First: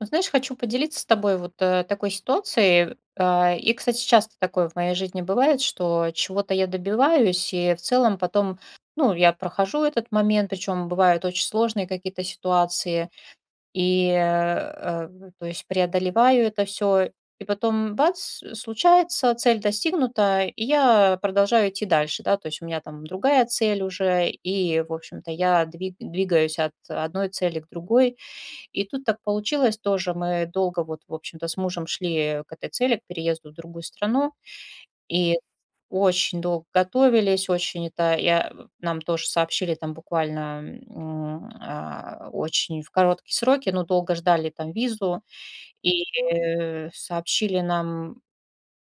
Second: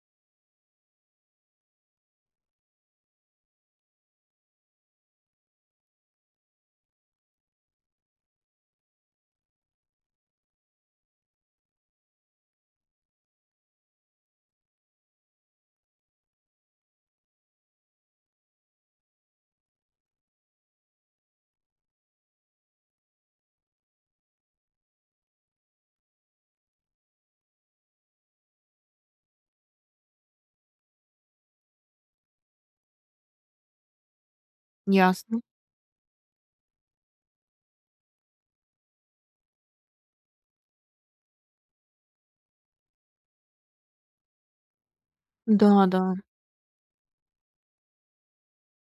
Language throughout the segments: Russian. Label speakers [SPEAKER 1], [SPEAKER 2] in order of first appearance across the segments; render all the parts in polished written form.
[SPEAKER 1] Ну, знаешь, хочу поделиться с тобой вот такой ситуацией. И, кстати, часто такое в моей жизни бывает, что чего-то я добиваюсь, и в целом потом, ну, я прохожу этот момент, причем бывают очень сложные какие-то ситуации, и, э, э, то есть, преодолеваю это все, и потом, бац, случается, цель достигнута, и я продолжаю идти дальше, да, то есть у меня там другая цель уже, и, в общем-то, я двигаюсь от одной цели к другой, и тут так получилось тоже. Мы долго вот, в общем-то, с мужем шли к этой цели, к переезду в другую страну. И
[SPEAKER 2] Ясно.
[SPEAKER 1] очень долго готовились, очень это я, нам тоже сообщили там буквально очень в короткие сроки, но долго ждали там визу
[SPEAKER 2] Да,
[SPEAKER 1] и
[SPEAKER 2] да.
[SPEAKER 1] сообщили нам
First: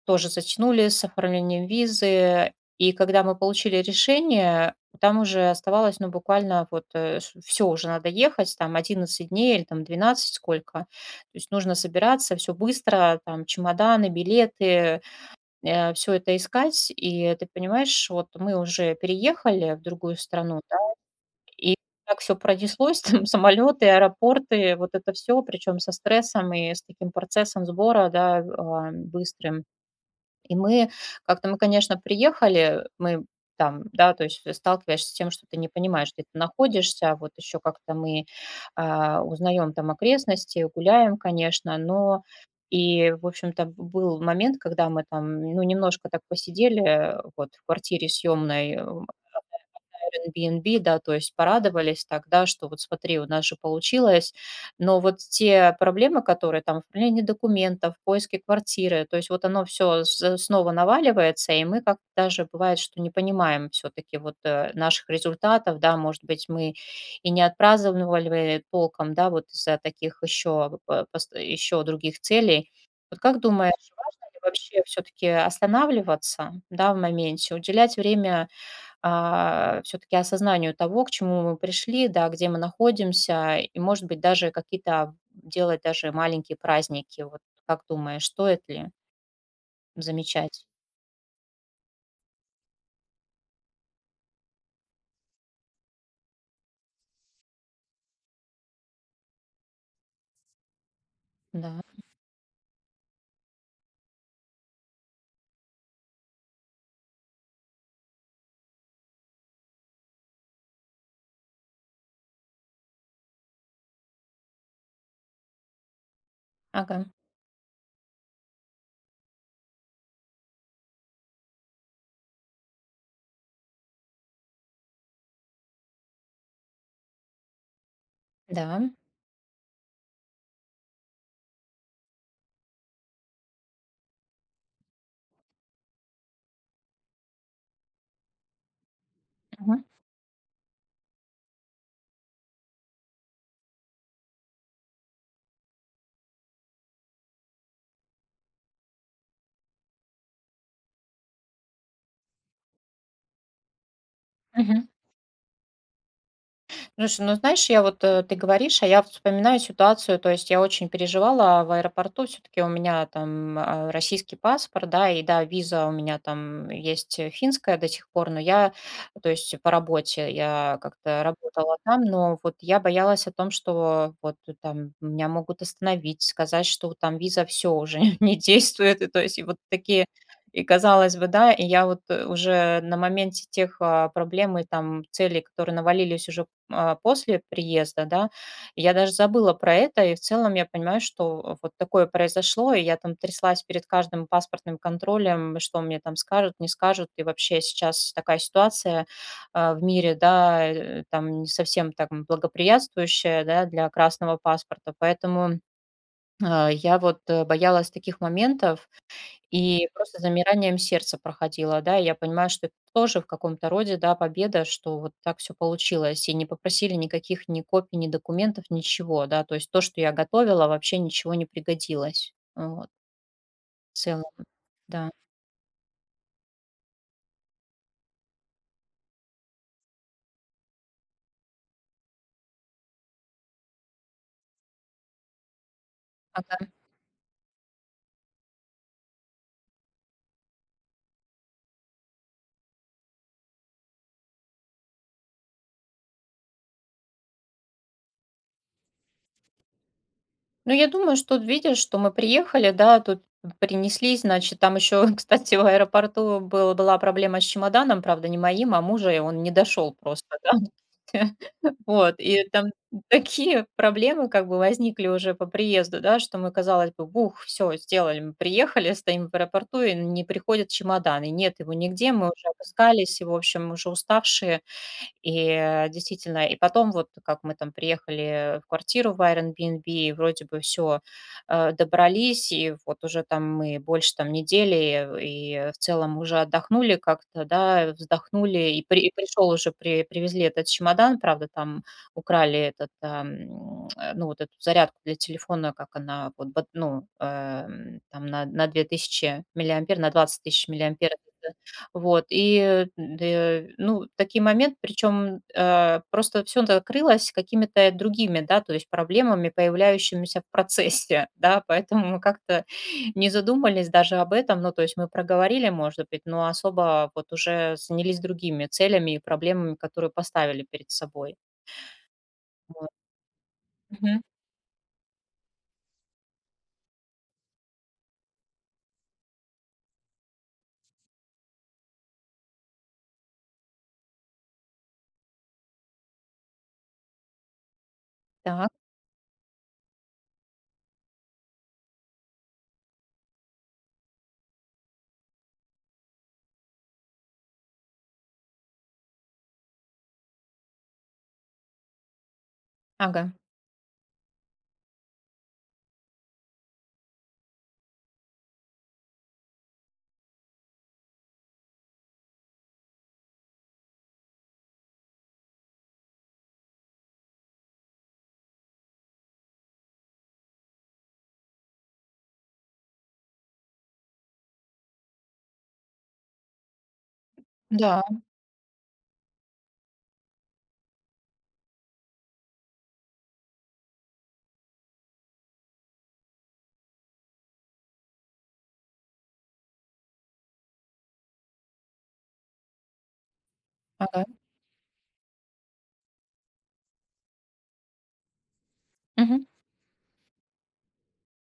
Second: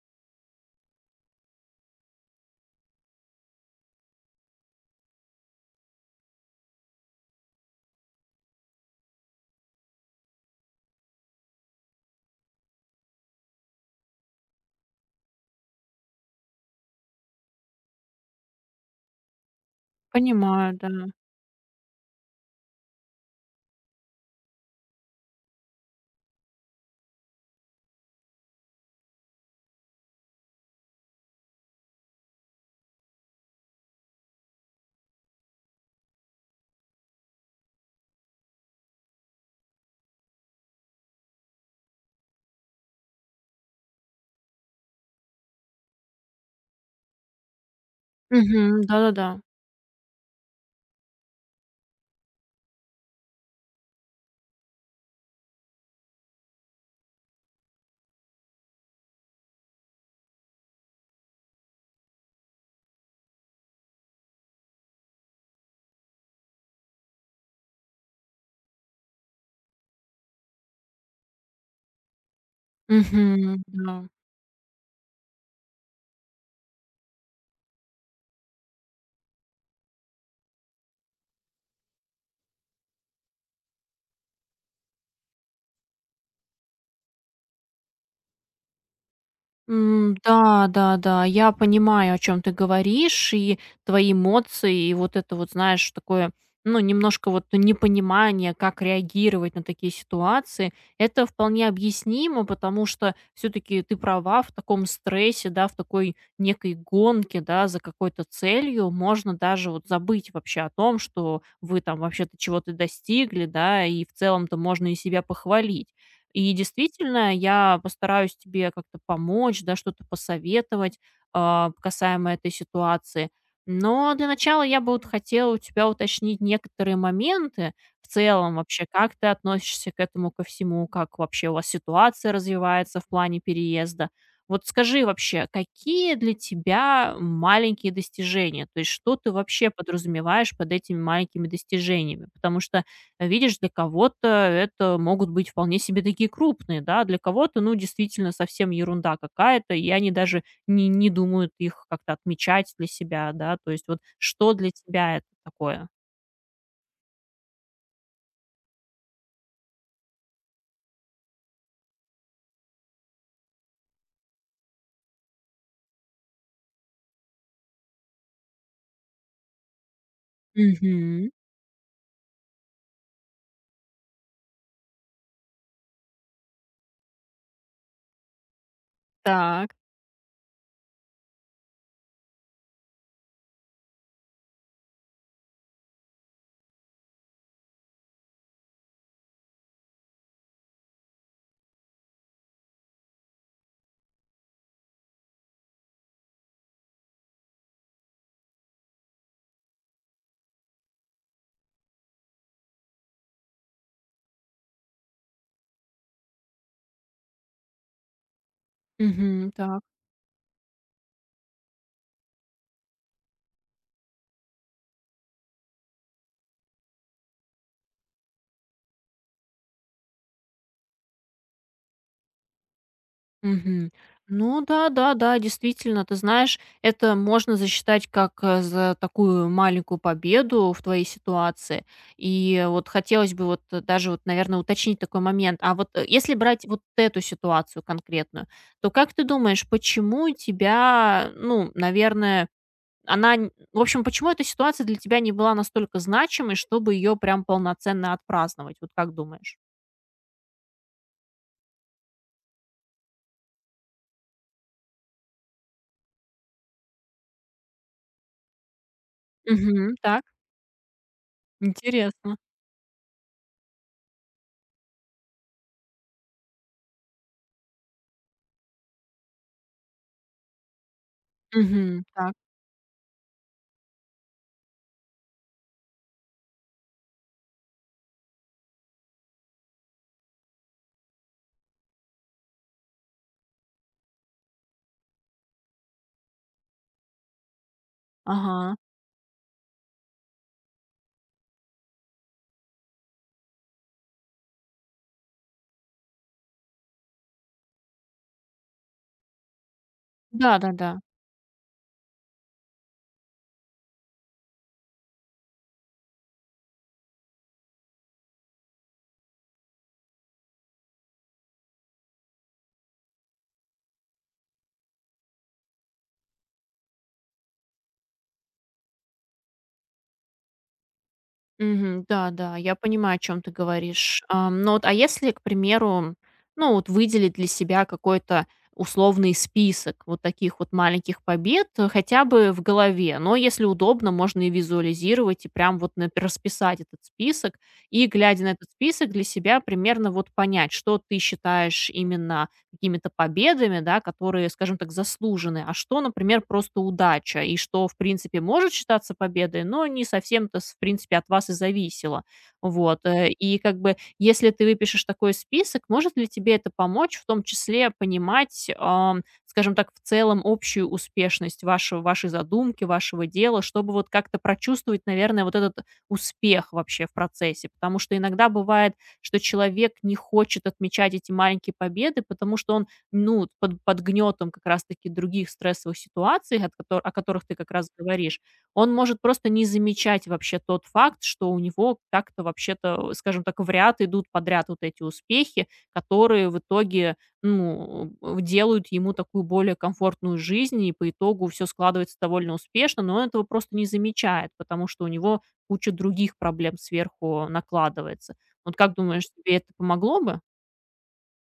[SPEAKER 1] тоже затянули с оформлением визы. И когда мы получили решение, там уже оставалось, ну, буквально вот все, уже надо ехать, там 11 дней или там 12 сколько. То есть нужно собираться, все быстро, там чемоданы, билеты, все это искать. И ты понимаешь, вот мы уже переехали в другую страну,
[SPEAKER 2] Понимаю,
[SPEAKER 1] да,
[SPEAKER 2] да.
[SPEAKER 1] и так все пронеслось, там самолеты, аэропорты, вот это все, причем со стрессом и с таким процессом сбора, да, быстрым. И мы конечно, приехали, мы там, да, то есть сталкиваешься с тем, что ты не понимаешь, где ты находишься, а вот еще как-то мы узнаем там окрестности, гуляем, конечно, но и, в общем-то, был момент, когда мы там, ну, немножко так посидели, вот, в квартире
[SPEAKER 2] Угу.
[SPEAKER 1] съемной,
[SPEAKER 2] Да-да-да.
[SPEAKER 1] Airbnb, да, то есть порадовались тогда, что вот смотри, у нас же получилось. Но вот те проблемы, которые там оформление документов, поиски квартиры, то есть вот оно все снова наваливается, и мы как даже бывает, что не понимаем все-таки вот наших результатов, да, может быть, мы и не отпраздновали толком, да, вот из-за таких еще, других целей. Вот как
[SPEAKER 2] Угу.
[SPEAKER 1] думаешь,
[SPEAKER 2] Да.
[SPEAKER 1] важно ли вообще все-таки останавливаться, да, в моменте, уделять время все-таки осознанию того, к чему мы пришли, да, где мы находимся, и, может быть, даже какие-то делать даже маленькие праздники. Вот как думаешь, стоит ли замечать?
[SPEAKER 2] Да, да, да, я понимаю, о чем ты говоришь, и твои эмоции, и вот это вот, знаешь, такое, ну, немножко вот непонимание, как реагировать на такие ситуации. Это вполне
[SPEAKER 1] Да,
[SPEAKER 2] объяснимо, потому что все таки ты права, в таком стрессе, да, в такой некой гонке, да, за какой-то целью можно даже вот забыть вообще о том, что вы там вообще-то чего-то достигли, да, и в целом-то можно и себя похвалить. И
[SPEAKER 1] ага,
[SPEAKER 2] действительно, я постараюсь тебе как-то помочь, да, что-то посоветовать, касаемо этой ситуации. Но для начала я бы вот хотела у тебя уточнить некоторые моменты в целом вообще,
[SPEAKER 1] да.
[SPEAKER 2] как ты относишься к этому ко всему, как вообще у вас ситуация развивается в плане переезда. Вот скажи вообще, какие для тебя маленькие достижения? То есть что ты вообще
[SPEAKER 1] Мгм.
[SPEAKER 2] подразумеваешь под этими маленькими достижениями? Потому что видишь, для кого-то это могут быть вполне себе такие крупные, да, для кого-то, ну, действительно, совсем ерунда какая-то, и они даже не думают их как-то отмечать для себя, да, то есть вот что для
[SPEAKER 1] Мгм.
[SPEAKER 2] тебя это такое?
[SPEAKER 1] Слушай, ну знаешь, я вот, ты говоришь, а я вот вспоминаю ситуацию, то есть я очень переживала в аэропорту, все-таки у меня там российский паспорт, да, и да, виза у меня там есть финская до сих пор, но я, то есть по работе я как-то
[SPEAKER 2] Мгм.
[SPEAKER 1] работала там, но вот я боялась о том, что вот там меня могут остановить, сказать, что там виза все уже не действует, и то есть и вот
[SPEAKER 2] Так.
[SPEAKER 1] такие и казалось бы, да, и я вот уже на моменте тех проблем и там целей, которые навалились уже после приезда, да. Я даже забыла про это, и в целом я понимаю, что вот такое произошло, и я там тряслась перед каждым паспортным контролем, что мне там скажут, не скажут, и вообще сейчас такая ситуация в мире, да, там не совсем так благоприятствующая, да, для красного паспорта, поэтому я вот боялась таких моментов,
[SPEAKER 2] Мгм. Так.
[SPEAKER 1] и просто замиранием сердца проходила, да. И я понимаю, что это тоже в каком-то роде, да, победа, что вот так все получилось. И не попросили никаких ни копий, ни документов, ничего, да. То есть то, что я готовила, вообще ничего не пригодилось. Вот,
[SPEAKER 2] Мгм.
[SPEAKER 1] в целом,
[SPEAKER 2] Ну да,
[SPEAKER 1] да.
[SPEAKER 2] да, да, действительно, ты знаешь, это можно засчитать как за такую маленькую победу в твоей ситуации. И вот хотелось бы вот даже вот, наверное, уточнить такой момент. А вот если брать
[SPEAKER 1] Ага.
[SPEAKER 2] вот эту ситуацию конкретную, то как ты думаешь, почему тебя, ну, наверное, она, в общем, почему эта ситуация для тебя не была настолько значимой, чтобы ее прям полноценно отпраздновать? Вот как думаешь?
[SPEAKER 1] Ну, я думаю, что тут видишь, что мы приехали, да, тут принесли, значит, там еще, кстати, в аэропорту была проблема с чемоданом, правда, не моим, а мужа, и он не
[SPEAKER 2] Угу,
[SPEAKER 1] дошел
[SPEAKER 2] так,
[SPEAKER 1] просто. Вот,
[SPEAKER 2] интересно.
[SPEAKER 1] и там такие проблемы как бы возникли уже по приезду, да, что мы, казалось бы, бух, все, сделали, мы приехали, стоим в аэропорту, и не приходит чемодан, и нет его
[SPEAKER 2] Угу,
[SPEAKER 1] нигде, мы
[SPEAKER 2] так,
[SPEAKER 1] уже опускались, и, в общем, уже уставшие, действительно, и потом вот как мы там приехали в квартиру в Airbnb, и вроде бы все добрались, и вот уже там мы больше там недели, и в целом уже отдохнули как-то, да, вздохнули,
[SPEAKER 2] ага.
[SPEAKER 1] и при и пришёл уже, при привезли этот чемодан, правда, там украли этот, ну, вот эту зарядку для телефона, как она, вот бат ну, там на 2000 миллиампер, на двадцать тысяч
[SPEAKER 2] Да-да-да.
[SPEAKER 1] миллиампер. Вот, и, д ну, такие моменты, причем, просто всё накрылось какими-то другими, да, то есть проблемами, появляющимися в процессе, да, поэтому мы как-то не задумались даже об этом. Ну, то есть мы проговорили, может быть, но особо вот уже занялись другими целями и проблемами, которые поставили перед собой.
[SPEAKER 2] Мгм. Да-да, я
[SPEAKER 1] Вот.
[SPEAKER 2] понимаю, о чем ты
[SPEAKER 1] Мгм.
[SPEAKER 2] говоришь. Но вот, а если, к примеру, ну, вот выделить для себя какой-то условный список вот таких вот маленьких побед, хотя бы в голове. Но если удобно, можно и визуализировать, и прям вот нап расписать этот список. И, глядя на этот
[SPEAKER 1] Так.
[SPEAKER 2] список, для себя примерно вот понять, что ты считаешь именно какими-то победами, да, которые, скажем так, заслужены, а что, например, просто удача, и что, в принципе, может считаться победой, но не совсем-то, в принципе, от вас и зависело. Вот. э,
[SPEAKER 1] Ага.
[SPEAKER 2] И как бы, если ты выпишешь такой список, может ли тебе это помочь, в том числе понимать, скажем так, в целом общую успешность вашей задумки, вашего дела, чтобы вот как-то прочувствовать, наверное, вот этот успех вообще в процессе, потому что иногда бывает, что человек не хочет отмечать эти маленькие победы, потому что он, ну, под гнетом как раз-таки других стрессовых ситуаций, от о которых ты как раз
[SPEAKER 1] Да.
[SPEAKER 2] говоришь, он может просто не замечать вообще тот факт, что у него так-то вообще-то, скажем так, в ряд идут подряд вот эти успехи, которые в итоге, ну, делают ему такую более комфортную жизнь, и по итогу все складывается довольно успешно, но он этого просто не
[SPEAKER 1] Ага.
[SPEAKER 2] замечает, потому что у него куча других проблем сверху накладывается. Вот как думаешь,
[SPEAKER 1] Мгм.
[SPEAKER 2] тебе это помогло бы?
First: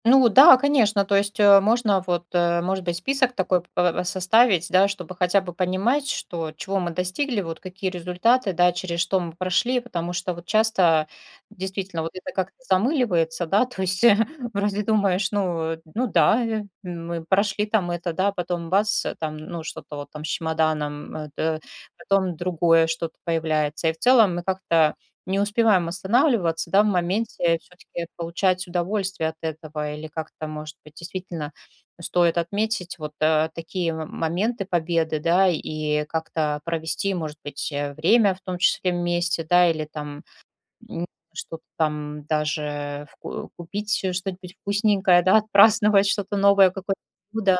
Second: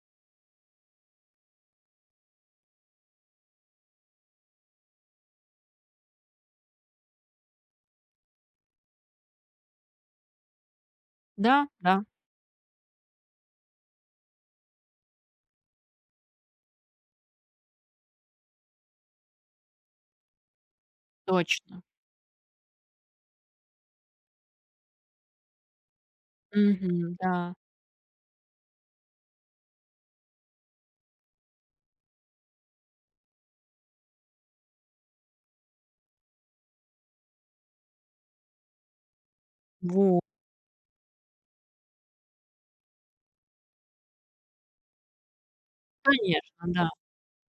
[SPEAKER 1] Ну да, конечно, то есть, можно вот, может быть, список такой п составить, да, чтобы хотя бы понимать, что чего мы достигли, вот какие результаты, да, через что мы прошли, потому что вот часто
[SPEAKER 2] Да, да,
[SPEAKER 1] действительно вот это как-то замыливается, да, то есть вроде думаешь, ну, ну да, мы прошли там это, да, потом бац, там, ну, что-то вот там с чемоданом, э, т
[SPEAKER 2] точно.
[SPEAKER 1] потом другое что-то появляется. И в целом мы как-то не успеваем останавливаться, да, в
[SPEAKER 2] Мгм, да.
[SPEAKER 1] моменте, все таки получать удовольствие от этого или как-то, может быть, действительно стоит отметить вот, такие моменты победы, да, и как-то провести, может быть, время в том числе вместе, да, или там
[SPEAKER 2] Вот,
[SPEAKER 1] М, что-то там даже вку купить, что-нибудь вкусненькое, да, отпраздновать что-то
[SPEAKER 2] конечно,
[SPEAKER 1] новое,
[SPEAKER 2] да.
[SPEAKER 1] какое-то блюдо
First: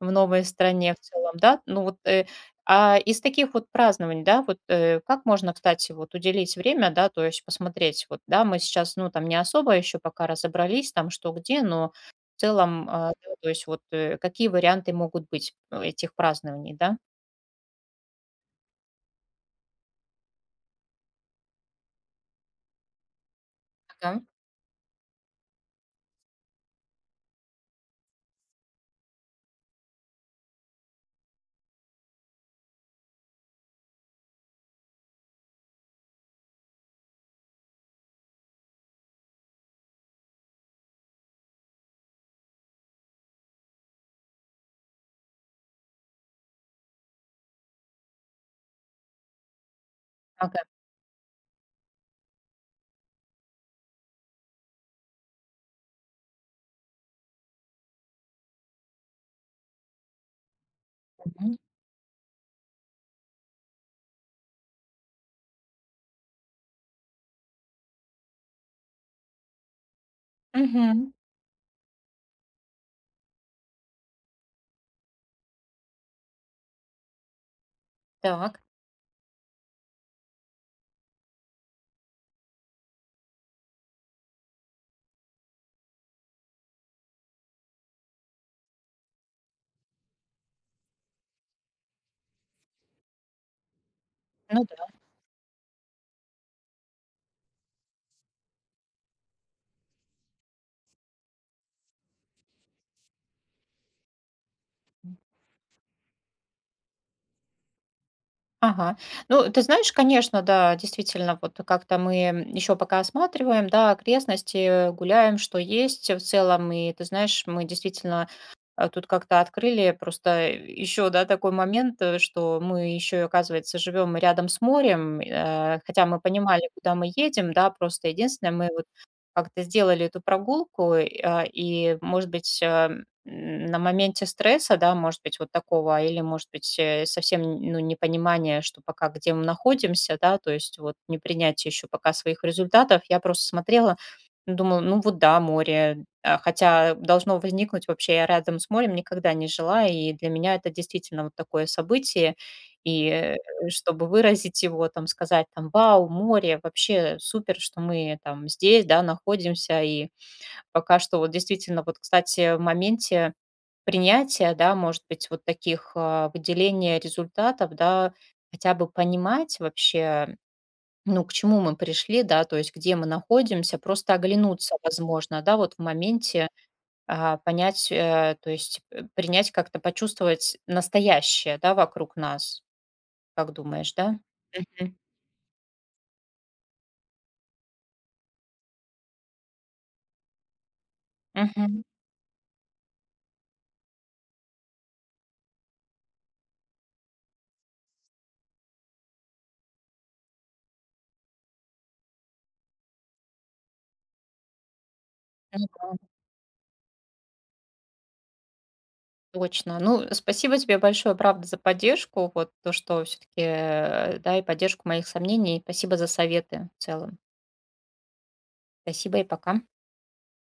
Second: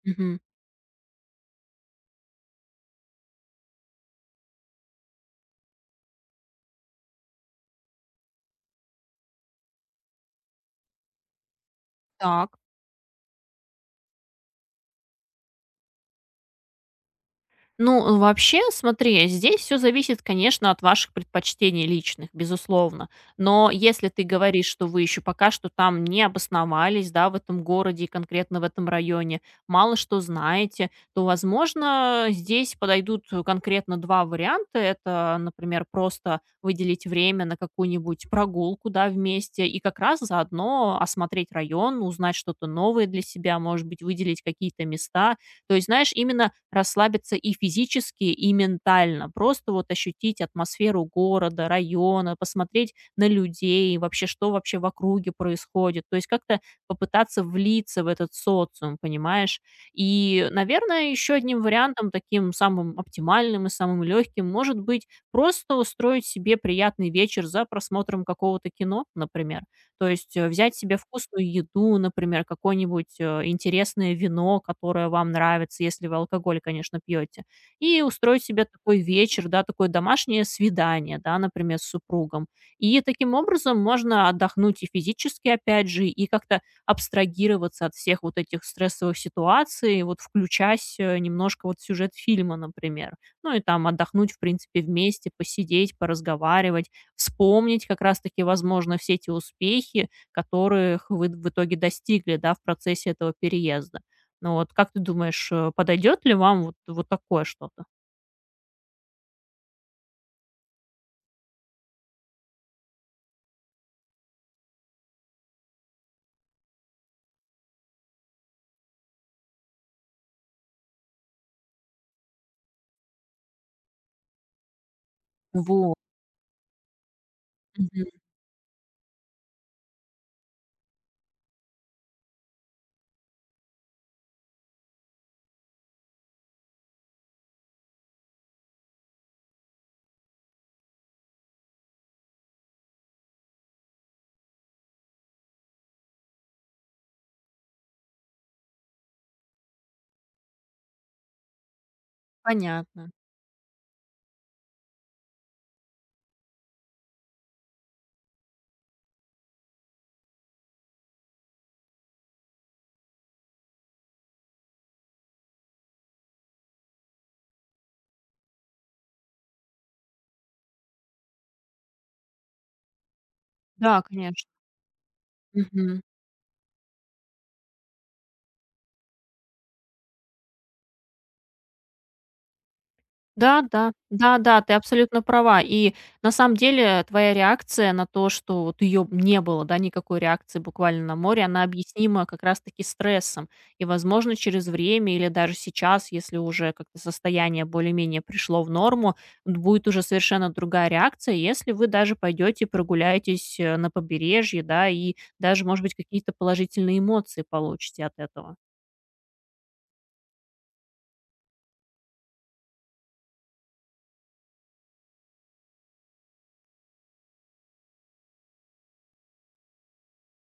[SPEAKER 1] в
[SPEAKER 2] Мгм.
[SPEAKER 1] новой стране в целом, да. Ну вот, а из таких вот празднований, да, вот, как можно, кстати, вот уделить время, да, то есть посмотреть, вот, да, мы сейчас, ну, там не особо еще пока разобрались, там, что где, но в
[SPEAKER 2] Так.
[SPEAKER 1] целом, да, то есть вот, какие варианты могут быть, этих празднований, да?
[SPEAKER 2] Ну, вообще, смотри, здесь все зависит, конечно, от ваших предпочтений личных, безусловно. Но если
[SPEAKER 1] Ага.
[SPEAKER 2] ты говоришь, что вы еще пока что там не обосновались, да, в этом городе и конкретно в этом районе, мало что знаете, то, возможно, здесь подойдут конкретно 2 варианта. Это, например, просто выделить время на какую-нибудь прогулку, да, вместе и как раз заодно осмотреть район, узнать что-то новое для себя, может быть, выделить какие-то места, то есть, знаешь, именно расслабиться и физически, и ментально. Просто вот ощутить
[SPEAKER 1] Ага.
[SPEAKER 2] атмосферу города, района, посмотреть на людей, вообще, что вообще в округе происходит. То есть как-то попытаться влиться в этот социум, понимаешь? И, наверное, еще
[SPEAKER 1] Мгм.
[SPEAKER 2] одним вариантом, таким самым оптимальным и самым легким, может быть просто устроить себе приятный вечер за просмотром какого-то кино, например. То есть, взять себе
[SPEAKER 1] Мгм.
[SPEAKER 2] вкусную еду, например, какое-нибудь, интересное вино, которое вам нравится, если вы алкоголь, конечно, пьете, и устроить
[SPEAKER 1] Так.
[SPEAKER 2] себе такой вечер, да, такое домашнее свидание, да, например, с супругом. И таким образом можно отдохнуть и физически, опять же, и как-то абстрагироваться от всех вот этих стрессовых ситуаций, вот включась, немножко вот в сюжет фильма, например. Ну и там отдохнуть, в
[SPEAKER 1] Ну
[SPEAKER 2] принципе,
[SPEAKER 1] да.
[SPEAKER 2] вместе, посидеть, поразговаривать, вспомнить как раз-таки, возможно, все те успехи, которых вы в итоге достигли, да, в процессе этого переезда. Ну вот, как ты думаешь, подойдет ли вам вот вот такое что-то?
[SPEAKER 1] Ага. Ну, ты знаешь, конечно, да, действительно, вот как-то мы еще пока осматриваем, да, окрестности, гуляем, что есть в целом, и ты знаешь, мы действительно тут как-то открыли просто еще, да, такой момент, что мы еще, оказывается, живем рядом с морем,
[SPEAKER 2] Вот.
[SPEAKER 1] хотя мы понимали, куда мы едем, да, просто
[SPEAKER 2] Мгм.
[SPEAKER 1] единственное, мы вот как-то сделали эту прогулку, и, может быть, на моменте стресса, да, может быть, вот такого, или, может быть, совсем, ну, непонимание, что пока где мы находимся, да, то есть вот непринятие еще пока своих результатов, я просто смотрела, ну, думала, ну вот да, море. Хотя должно возникнуть вообще, я рядом с морем никогда не жила, и для меня это действительно вот такое событие. И,
[SPEAKER 2] Понятно.
[SPEAKER 1] э, чтобы выразить его, там, сказать, там: «Вау, море, вообще супер, что мы там здесь, да, находимся». И пока что вот действительно, вот, кстати, в моменте принятия, да, может быть, вот таких, выделения результатов, да, хотя бы понимать вообще, ну, к чему мы пришли, да, то есть где мы находимся,
[SPEAKER 2] Да,
[SPEAKER 1] просто
[SPEAKER 2] конечно.
[SPEAKER 1] оглянуться, возможно, да, вот в
[SPEAKER 2] Мгм.
[SPEAKER 1] моменте понять, то есть принять, как-то почувствовать настоящее, да, вокруг нас, как
[SPEAKER 2] Да, да,
[SPEAKER 1] думаешь, да?
[SPEAKER 2] да, да, ты
[SPEAKER 1] Мгм.
[SPEAKER 2] абсолютно права. И на самом деле твоя реакция на то, что вот ее не было, да, никакой реакции буквально на море, она
[SPEAKER 1] Мгм.
[SPEAKER 2] объяснима как раз-таки стрессом. И, возможно, через время или даже сейчас, если уже как-то состояние более-менее пришло в норму, будет уже совершенно другая реакция, если вы даже пойдете прогуляетесь на побережье, да, и даже,
[SPEAKER 1] Ну
[SPEAKER 2] может быть,
[SPEAKER 1] да,
[SPEAKER 2] какие-то положительные эмоции получите от этого.
[SPEAKER 1] точно. Ну, спасибо тебе большое, правда, за поддержку, вот то, что все-таки, да, и поддержку моих сомнений. Спасибо за советы в целом. Спасибо и пока.